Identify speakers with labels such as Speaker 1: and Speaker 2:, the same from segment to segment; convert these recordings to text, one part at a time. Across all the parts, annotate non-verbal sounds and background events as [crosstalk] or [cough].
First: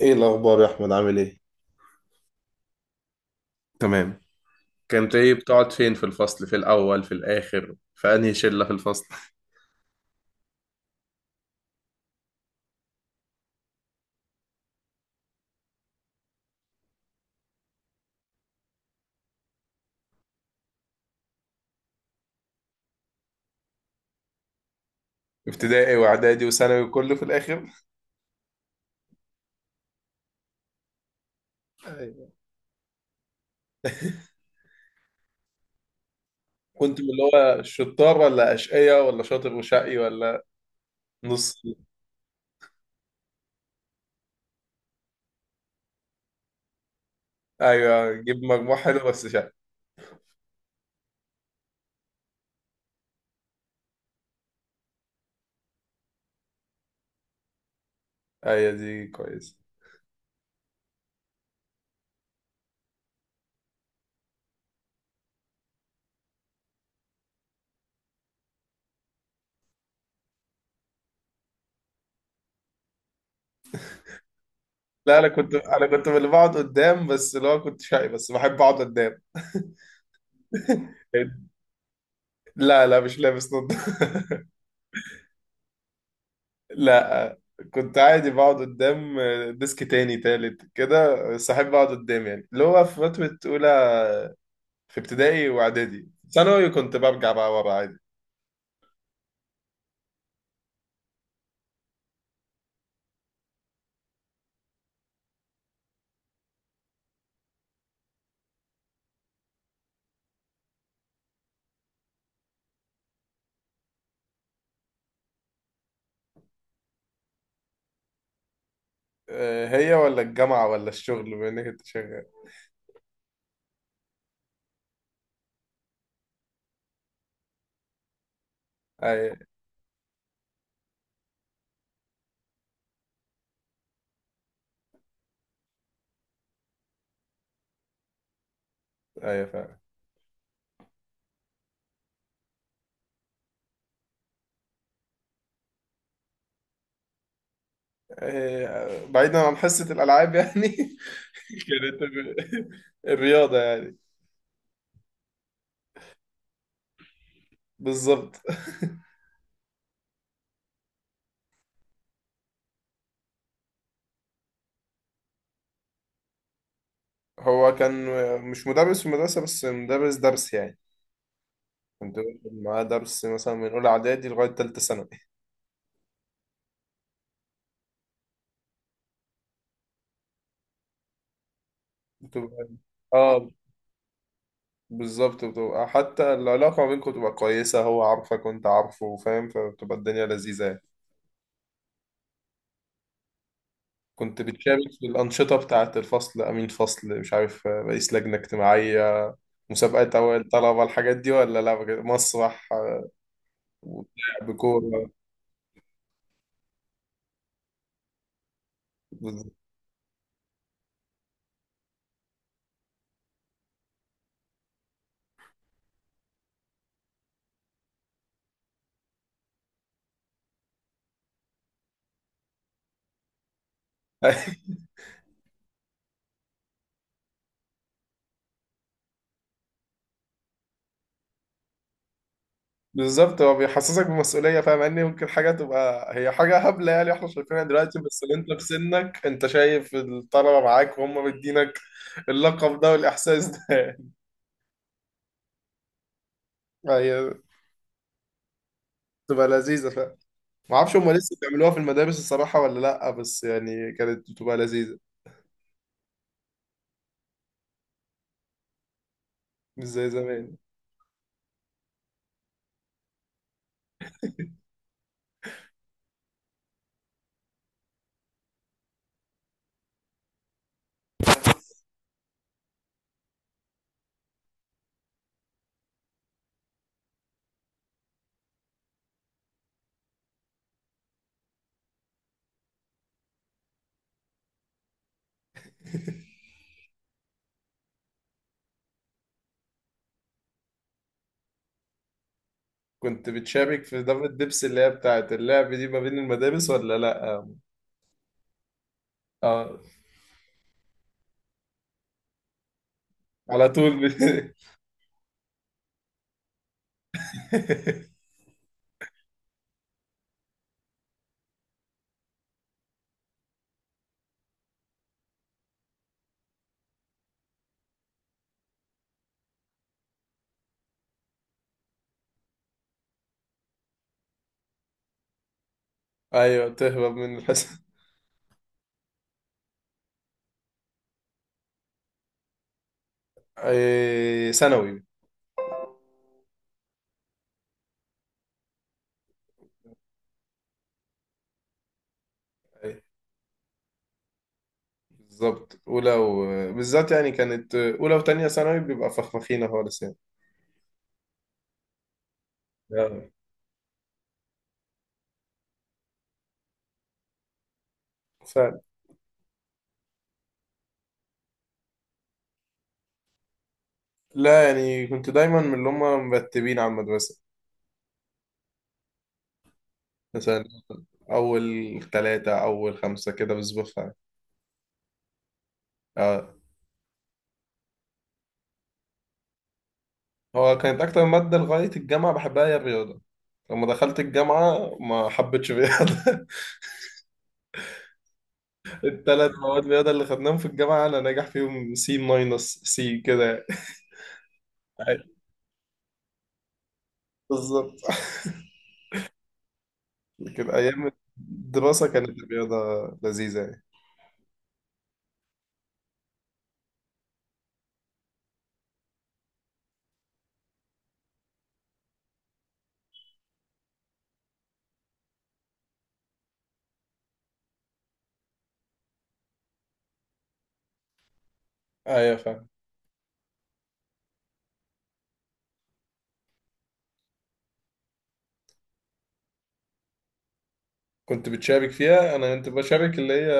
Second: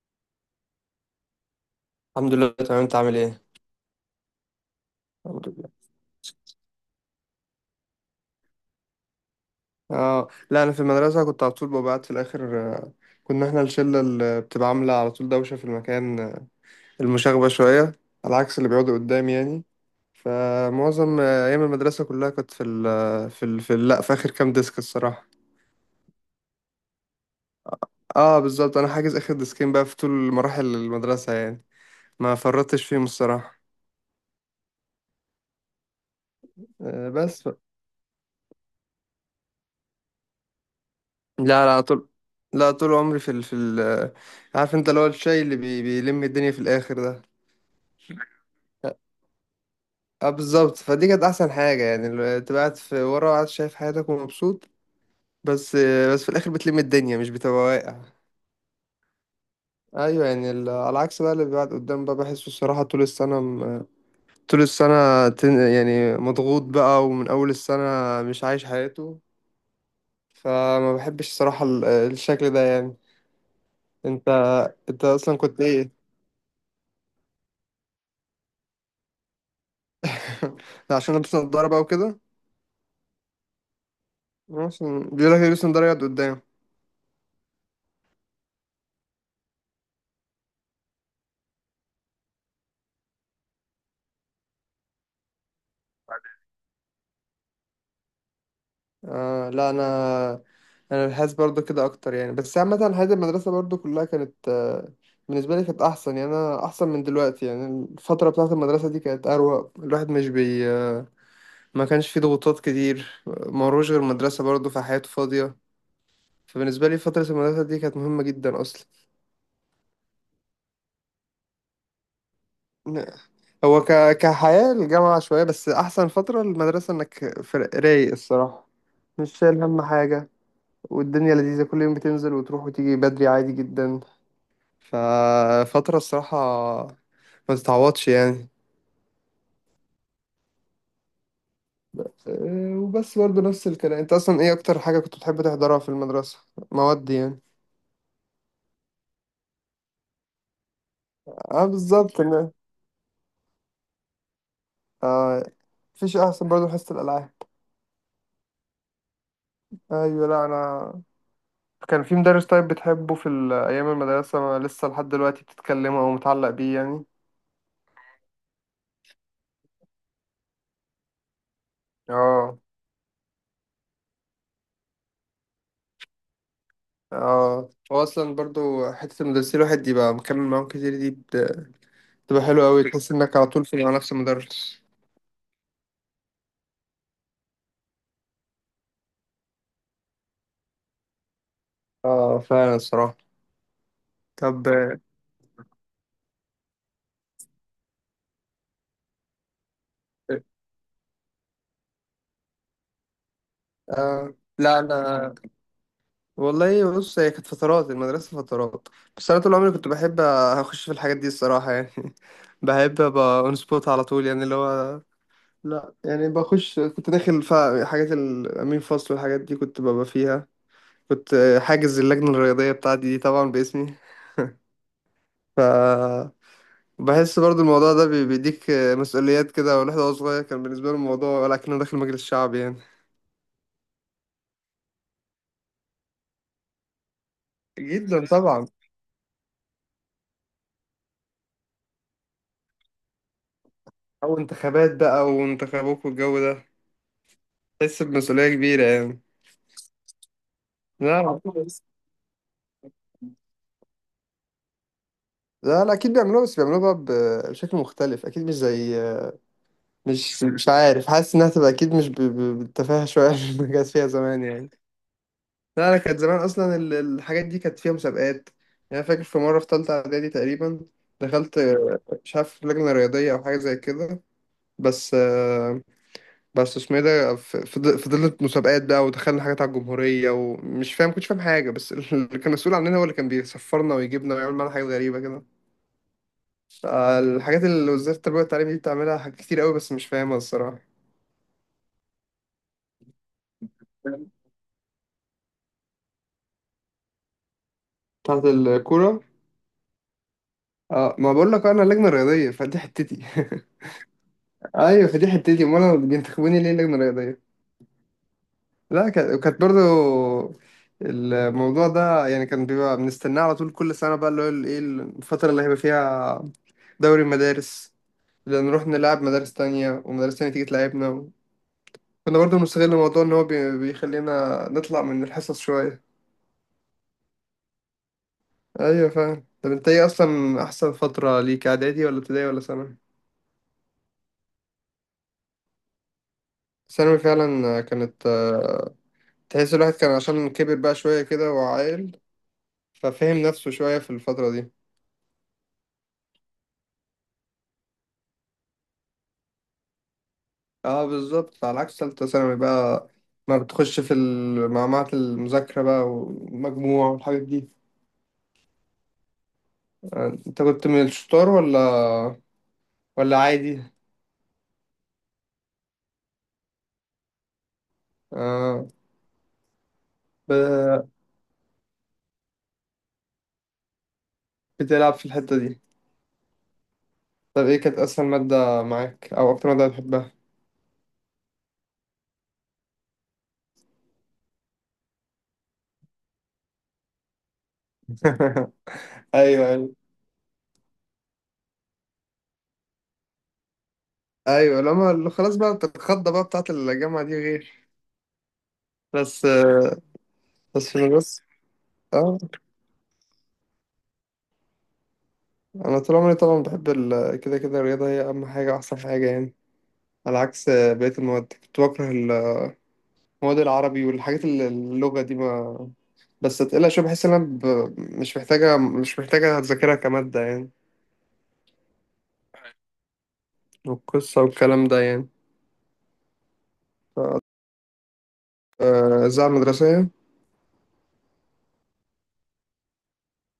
Speaker 1: ايه الاخبار يا احمد، عامل ايه؟
Speaker 2: الحمد لله تمام، انت عامل ايه؟
Speaker 1: تمام. كنت ايه،
Speaker 2: الحمد
Speaker 1: بتقعد
Speaker 2: لله.
Speaker 1: فين في الفصل، في الاول في الاخر، في انهي شله في الفصل؟
Speaker 2: اه لا، انا في المدرسه كنت على طول ببعت في الاخر. كنا احنا الشله اللي بتبقى عامله على طول دوشه في المكان، المشاغبه شويه، على عكس اللي بيقعدوا قدام يعني. فمعظم ايام المدرسه كلها كنت في ال آه، في ال في ال- لا، في اخر كام ديسك الصراحه.
Speaker 1: ابتدائي واعدادي وثانوي، وكله في الاخر؟
Speaker 2: اه بالظبط، انا حاجز اخر ديسكين بقى في طول مراحل المدرسه يعني.
Speaker 1: أيوة.
Speaker 2: ما فرطتش فيهم الصراحه.
Speaker 1: [laughs] كنت من
Speaker 2: آه
Speaker 1: اللي
Speaker 2: بس ف...
Speaker 1: هو الشطار، ولا اشقية، ولا شاطر وشقي، ولا نص؟
Speaker 2: لا لا، طول. لا طول عمري في ال. عارف انت اللي هو الشاي اللي بيلم الدنيا في الاخر ده.
Speaker 1: ايوه، جيب مجموع حلو بس شقي.
Speaker 2: اه بالظبط، فدي كانت احسن حاجه يعني، تبقى قاعد في ورا وقاعد شايف حياتك ومبسوط. بس، بس في الاخر بتلم الدنيا مش بتبقى واقع.
Speaker 1: ايوه، دي كويس.
Speaker 2: ايوه يعني، على العكس بقى، اللي بيقعد قدام بقى بحسه الصراحه طول السنه طول السنه يعني مضغوط بقى ومن اول السنه مش عايش حياته. فما بحبش الصراحه الشكل ده يعني. انت انت
Speaker 1: لا، انا
Speaker 2: اصلا
Speaker 1: كنت
Speaker 2: كنت
Speaker 1: انا
Speaker 2: ايه؟
Speaker 1: كنت من اللي بقعد قدام، بس اللي هو كنت شقي بس بحب اقعد قدام.
Speaker 2: [laughs] ده عشان
Speaker 1: [laughs]
Speaker 2: لابس نضاره بقى وكده؟
Speaker 1: لا لا، مش لابس نضاره.
Speaker 2: عشان بيقول لك لابس نضاره يقعد قدام.
Speaker 1: لا، كنت عادي بقعد قدام. ديسك تاني تالت كده، بس احب اقعد قدام، يعني اللي هو في فترة أولى، في ابتدائي وإعدادي. ثانوي كنت برجع بقى ورا عادي.
Speaker 2: آه لا، انا بحس برضو كده اكتر يعني، بس عامه حياه المدرسه برضو كلها كانت، بالنسبه لي كانت احسن يعني، انا احسن من دلوقتي يعني. الفتره بتاعه المدرسه دي كانت اروق، الواحد مش بي آه، ما كانش فيه ضغوطات كتير، ما وروش غير مدرسه برضو فحياته فاضيه. فبالنسبه لي فتره المدرسه دي كانت مهمه جدا اصلا.
Speaker 1: هي ولا الجامعة ولا الشغل، بما إنك كنت شغال؟
Speaker 2: كحياه الجامعه شويه، بس احسن فتره المدرسه انك رايق الصراحه.
Speaker 1: أي.
Speaker 2: مش شايل هم حاجة، والدنيا لذيذة، كل يوم بتنزل وتروح وتيجي بدري عادي جدا. ففترة الصراحة ما تتعوضش يعني.
Speaker 1: أي فعلا.
Speaker 2: وبس برضه نفس الكلام، انت اصلا ايه اكتر حاجة كنت بتحب تحضرها في المدرسة؟ مواد يعني.
Speaker 1: بعيدا عن حصة الألعاب يعني. [laughs]
Speaker 2: اه
Speaker 1: كانت
Speaker 2: بالظبط.
Speaker 1: الرياضة يعني.
Speaker 2: اه، مفيش احسن برضه من حصة الالعاب.
Speaker 1: بالظبط.
Speaker 2: ايوه لا، انا كان في مدرس طيب بتحبه في ايام المدرسة، ما لسه لحد دلوقتي بتتكلمه او متعلق بيه يعني؟
Speaker 1: هو كان مش مدرس في المدرسة، بس مدرس درس يعني. كنت باخد
Speaker 2: اه
Speaker 1: معاه درس مثلا من أولى إعدادي لغاية تالتة ثانوي.
Speaker 2: اه، هو اصلا برضه حتة المدرسين الواحد يبقى مكمل معاهم كتير دي بتبقى
Speaker 1: بتبقى
Speaker 2: حلوة اوي، تحس انك على
Speaker 1: اه
Speaker 2: طول في مع نفس المدرس.
Speaker 1: بالظبط، بتبقى حتى العلاقة ما بينكم بتبقى كويسة، هو عارفك وانت عارفه فاهم، فبتبقى الدنيا لذيذة يعني.
Speaker 2: اه فعلا الصراحة.
Speaker 1: كنت
Speaker 2: طب،
Speaker 1: بتشارك في الأنشطة بتاعة الفصل، أمين فصل مش عارف، رئيس لجنة اجتماعية، مسابقات أوائل طلبة، الحاجات دي ولا لا، بجد؟ مسرح،
Speaker 2: آه
Speaker 1: ولعب
Speaker 2: لا،
Speaker 1: كورة؟
Speaker 2: انا والله بص، هي كانت فترات المدرسه فترات، بس انا
Speaker 1: بالظبط.
Speaker 2: طول عمري كنت بحب اخش في الحاجات دي الصراحه يعني. [laughs] بحب ابقى اون سبوت على طول يعني، اللي هو لا يعني بخش، كنت داخل في حاجات الامين فصل والحاجات دي كنت ببقى فيها. كنت حاجز اللجنه الرياضيه بتاعتي دي طبعا باسمي.
Speaker 1: [laughs]
Speaker 2: ف بحس برضو الموضوع ده بيديك مسؤوليات كده، والواحد وهو صغير كان بالنسبه له الموضوع ولكنه داخل مجلس شعبي يعني.
Speaker 1: بالظبط، هو بيحسسك بمسؤولية، فاهم إن ممكن حاجة تبقى هي حاجة هبلة يعني احنا شايفينها دلوقتي، بس
Speaker 2: جدا
Speaker 1: اللي انت في
Speaker 2: طبعا.
Speaker 1: سنك انت شايف الطلبة معاك وهم مدينك اللقب ده والإحساس ده.
Speaker 2: أو انتخابات بقى وانتخابوك والجو ده،
Speaker 1: هي
Speaker 2: تحس بمسؤولية كبيرة يعني.
Speaker 1: بتبقى لذيذة فعلا. ما اعرفش هم
Speaker 2: لا
Speaker 1: لسه
Speaker 2: لا.
Speaker 1: بيعملوها في المدارس الصراحة ولا لأ، بس يعني كانت بتبقى لذيذة.
Speaker 2: لا لا، أكيد بيعملوها، بس بيعملوها بقى بشكل مختلف، أكيد مش زي.
Speaker 1: مش زي
Speaker 2: مش
Speaker 1: زمان.
Speaker 2: مش عارف، حاسس إنها تبقى أكيد مش بالتفاهة شوية [laughs] اللي كانت فيها زمان يعني. لا أنا، كانت زمان أصلا الحاجات دي كانت فيها مسابقات يعني. أنا فاكر في مرة في تالتة إعدادي تقريبا دخلت مش عارف لجنة رياضية أو حاجة زي كده. بس، بس اسمه ايه ده فضلت مسابقات بقى، ودخلنا حاجات على الجمهورية، ومش فاهم، كنتش فاهم حاجة، بس اللي كان مسؤول عننا هو اللي كان بيسفرنا ويجيبنا ويعمل معانا حاجات غريبة كده. الحاجات اللي وزارة التربية والتعليم دي بتعملها حاجات كتير قوي بس مش فاهمها الصراحة.
Speaker 1: كنت بتشارك في دورة دبس، اللي هي بتاعت اللعب دي، ما بين المدارس ولا لأ؟ اه.
Speaker 2: بتاعت الكورة.
Speaker 1: آه،
Speaker 2: اه، ما بقول لك انا لجنة رياضية، فدي حتتي.
Speaker 1: على طول.
Speaker 2: [laughs] ايوه فدي حتتي، امال انا بينتخبوني ليه لجنة رياضية؟
Speaker 1: [laughs]
Speaker 2: لا، كانت برضو الموضوع ده يعني كان بيبقى بنستناه على طول كل سنة بقى، اللي هو ايه الفترة اللي هيبقى فيها دوري مدارس، نروح نلعب مدارس تانية ومدارس تانية تيجي تلعبنا، كنا برضه بنستغل الموضوع إن هو بيخلينا نطلع من الحصص شوية.
Speaker 1: ايوه، تهرب من الحصة.
Speaker 2: أيوة فعلا. طب أنت إيه أصلا أحسن فترة ليك، إعدادي ولا ابتدائي ولا ثانوي؟
Speaker 1: ثانوي.
Speaker 2: ثانوي فعلا كانت، تحس الواحد كان عشان كبر بقى شوية كده وعاقل،
Speaker 1: أي،
Speaker 2: ففهم نفسه شوية في الفترة دي.
Speaker 1: بالظبط أولى. بالذات يعني كانت أولى وتانية ثانوي بيبقى فخفخينة خالص يعني.
Speaker 2: اه بالظبط، على عكس تالتة ثانوي بقى،
Speaker 1: آه.
Speaker 2: ما بتخش في معمعة المذاكرة بقى والمجموع والحاجات دي.
Speaker 1: فعلا.
Speaker 2: انت كنت من الشطار ولا، ولا عادي؟
Speaker 1: لا يعني كنت دايما من اللي هم مرتبين على المدرسة.
Speaker 2: آه.
Speaker 1: مثلا
Speaker 2: ب...
Speaker 1: اول ثلاثة اول خمسة كده بظبطها يعني.
Speaker 2: بتلعب في الحتة دي.
Speaker 1: اه.
Speaker 2: طب ايه كانت اسهل مادة معاك او اكتر مادة بتحبها؟
Speaker 1: هو كانت اكتر مادة لغاية الجامعة بحبها هي الرياضة. لما دخلت الجامعة ما حبيتش الرياضة. [laughs]
Speaker 2: [laughs]
Speaker 1: الثلاث
Speaker 2: ايوه
Speaker 1: مواد
Speaker 2: ايوه.
Speaker 1: رياضة اللي خدناهم في الجامعة، انا ناجح فيهم سي ماينس سي كده
Speaker 2: ايوه لما
Speaker 1: يعني.
Speaker 2: اللي خلاص بقى، الخضة بقى بتاعت الجامعة دي غير.
Speaker 1: بالظبط. [laughs]
Speaker 2: بس
Speaker 1: لكن
Speaker 2: بس في
Speaker 1: ايام
Speaker 2: المدرسة
Speaker 1: الدراسة كانت
Speaker 2: اه،
Speaker 1: الرياضة لذيذة يعني.
Speaker 2: انا طول عمري طبعا بحب كده كده الرياضة هي اهم حاجة، احسن حاجة يعني. على عكس بقية المواد كنت بكره المواد، العربي والحاجات اللغة دي ما، بس تقيلة شوية، بحس ان انا مش محتاجة اذاكرها كمادة يعني،
Speaker 1: ايوه، فاهم.
Speaker 2: والقصة والكلام ده يعني. الإذاعة المدرسية.
Speaker 1: كنت بتشارك فيها؟ انا كنت بشارك اللي هي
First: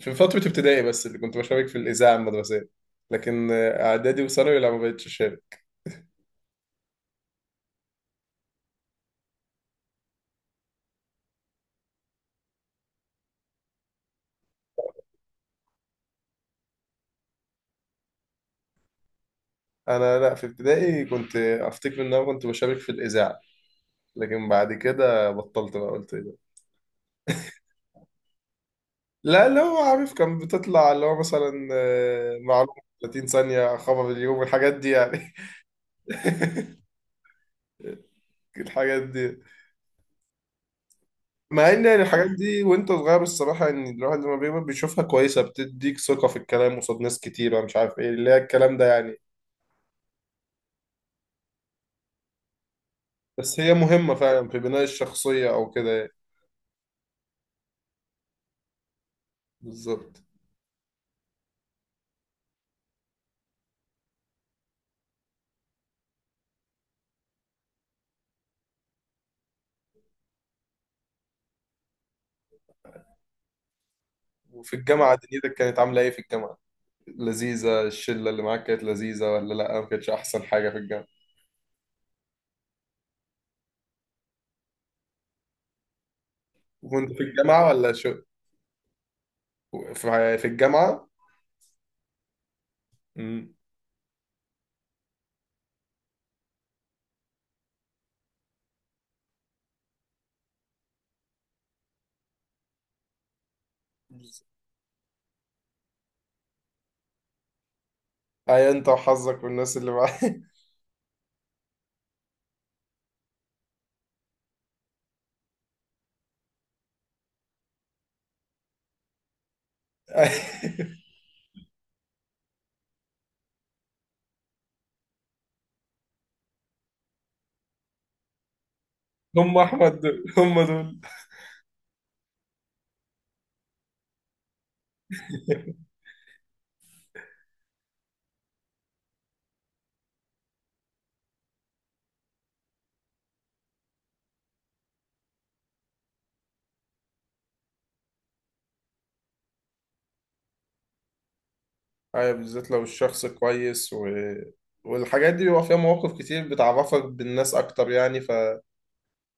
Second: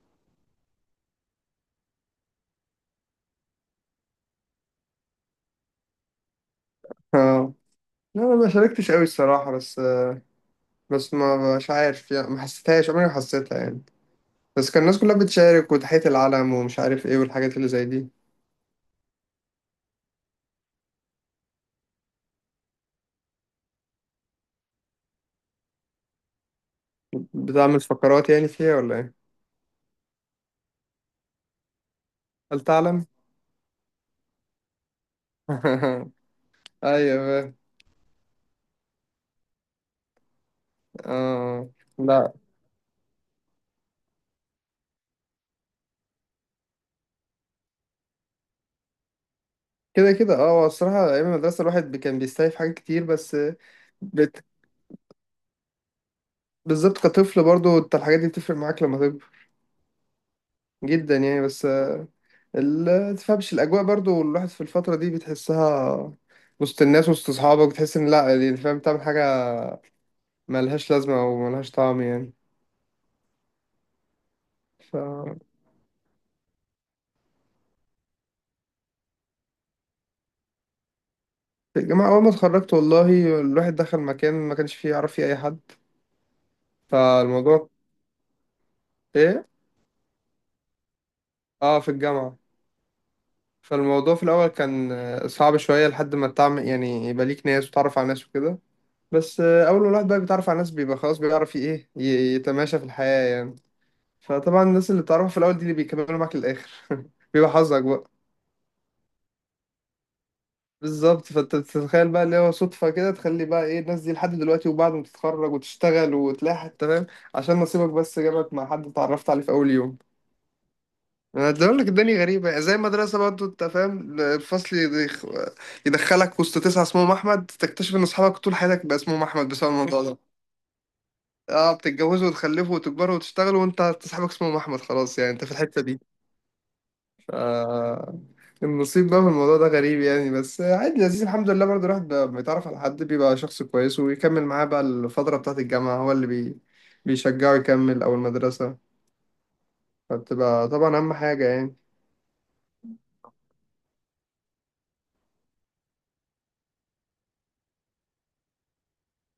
Speaker 1: في فترة ابتدائي بس، اللي كنت بشارك في الإذاعة المدرسية. لكن اعدادي وثانوي، لا، ما بقتش اشارك.
Speaker 2: [laughs] لا انا ما شاركتش قوي الصراحه. بس، بس ما مش عارف يعني، ما حسيتهاش، عمري ما حسيتها يعني، بس كان الناس كلها بتشارك وتحية العلم ومش عارف ايه والحاجات اللي زي دي.
Speaker 1: انا، لا، في ابتدائي كنت افتكر ان انا كنت بشارك في الاذاعه، لكن بعد كده بطلت بقى، قلت ايه ده.
Speaker 2: بتعمل فقرات يعني فيها ولا ايه؟
Speaker 1: لا، اللي هو عارف كان بتطلع اللي هو مثلا،
Speaker 2: هل
Speaker 1: معلومه
Speaker 2: تعلم.
Speaker 1: 30 ثانيه، خبر اليوم، الحاجات دي يعني.
Speaker 2: [laughs] ايوه بقى.
Speaker 1: [laughs] الحاجات دي،
Speaker 2: اه
Speaker 1: مع ان يعني الحاجات
Speaker 2: لا،
Speaker 1: دي وانت صغير الصراحه، ان الواحد لما بيكبر بيشوفها كويسه، بتديك ثقه في الكلام قصاد ناس كتيره، مش عارف ايه اللي هي الكلام ده يعني.
Speaker 2: كده كده اه، هو الصراحه ايام المدرسه الواحد كان بيستايف حاجات كتير بس.
Speaker 1: بس هي مهمه
Speaker 2: بت...
Speaker 1: فعلا في بناء الشخصيه او كده يعني.
Speaker 2: بالظبط، كطفل برضو انت الحاجات دي بتفرق معاك لما تكبر
Speaker 1: بالظبط.
Speaker 2: جدا يعني. بس تفهمش الاجواء برضو الواحد في الفتره دي بتحسها، وسط الناس وسط اصحابك، بتحس ان لا يعني، فاهم، تعمل حاجه ملهاش لازمه او ملهاش طعم يعني.
Speaker 1: وفي
Speaker 2: ف
Speaker 1: الجامعه دنيتك كانت عامله ايه في الجامعه؟ لذيذة، الشلة اللي معاك كانت لذيذة ولا لأ، ما كانتش أحسن حاجة في الجامعة؟
Speaker 2: في الجامعه اول ما اتخرجت، والله الواحد دخل مكان ما كانش فيه يعرف فيه اي حد.
Speaker 1: وكنت في الجامعة
Speaker 2: فالموضوع
Speaker 1: ولا شو؟
Speaker 2: ايه،
Speaker 1: في الجامعة.
Speaker 2: اه في الجامعه،
Speaker 1: امم.
Speaker 2: فالموضوع في الاول كان صعب شويه لحد ما تعمل يعني يبقى ليك ناس وتعرف على ناس وكده. بس اول ما الواحد بقى بيتعرف على ناس بيبقى خلاص بيعرف ايه يتماشى في الحياه يعني. فطبعا الناس اللي بتعرفها في الاول دي اللي بيكملوا معاك للاخر. [laughs] بيبقى حظك بقى.
Speaker 1: أي، أنت وحظك والناس اللي معاك.
Speaker 2: بالظبط، فانت بتتخيل بقى اللي هو صدفه كده تخلي بقى ايه الناس دي لحد دلوقتي، وبعد ما تتخرج وتشتغل وتلاقي حتى، فاهم، عشان نصيبك بس جابك مع حد اتعرفت عليه في اول يوم.
Speaker 1: [laughs]
Speaker 2: انا بقول لك الدنيا غريبه زي المدرسه برضه، انت فاهم، الفصل يدخلك وسط تسعه اسمهم احمد، تكتشف ان اصحابك طول حياتك بقى اسمهم احمد
Speaker 1: هم
Speaker 2: بسبب
Speaker 1: أحمد
Speaker 2: الموضوع ده.
Speaker 1: دول، هم دول.
Speaker 2: [laughs] اه، بتتجوزوا وتخلفوا وتكبروا وتشتغلوا وانت صاحبك اسمه احمد، خلاص يعني انت في الحته دي. آه، النصيب بقى في الموضوع ده غريب يعني. بس عادي لذيذ الحمد لله، برضه الواحد بقى بيتعرف على حد بيبقى شخص كويس ويكمل معاه بقى. الفترة بتاعة الجامعة هو اللي بيشجعه يكمل، أو المدرسة، فبتبقى طبعا أهم حاجة يعني.
Speaker 1: أي، بالذات لو الشخص كويس. والحاجات دي بيبقى فيها مواقف كتير بتعرفك بالناس أكتر يعني.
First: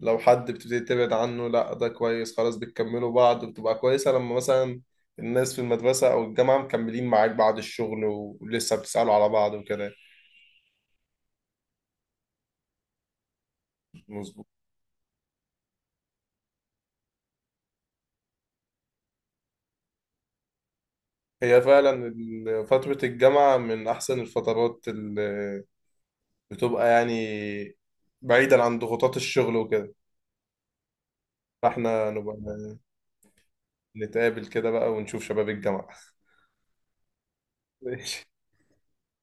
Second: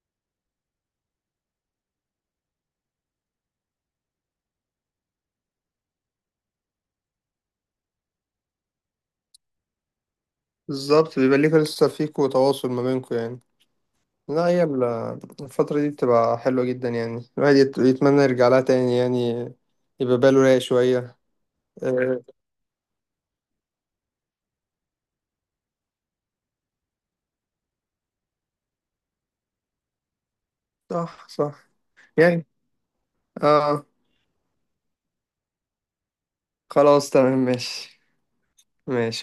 Speaker 1: لو حد بتبتدي تبعد عنه، لا ده كويس، خلاص بتكملوا بعض وبتبقى كويسة، لما مثلا الناس في المدرسة أو الجامعة مكملين معاك بعد الشغل ولسه بتسألوا على بعض وكده.
Speaker 2: بالظبط، بيبقى ليك لسه فيكوا تواصل ما بينكوا يعني.
Speaker 1: مظبوط.
Speaker 2: لا، هي الفترة دي بتبقى حلوة جدا يعني، الواحد يتمنى يرجع لها تاني يعني، يبقى باله رايق شوية.
Speaker 1: هي فعلا
Speaker 2: آه،
Speaker 1: فترة الجامعة من أحسن الفترات اللي بتبقى، يعني بعيدا عن ضغوطات الشغل وكده.
Speaker 2: صح صح
Speaker 1: فاحنا نبقى
Speaker 2: يعني. اه.
Speaker 1: نتقابل كده بقى ونشوف شباب الجامعة.
Speaker 2: خلاص تمام
Speaker 1: [laughs]
Speaker 2: ماشي.
Speaker 1: ماشي.
Speaker 2: ماشي.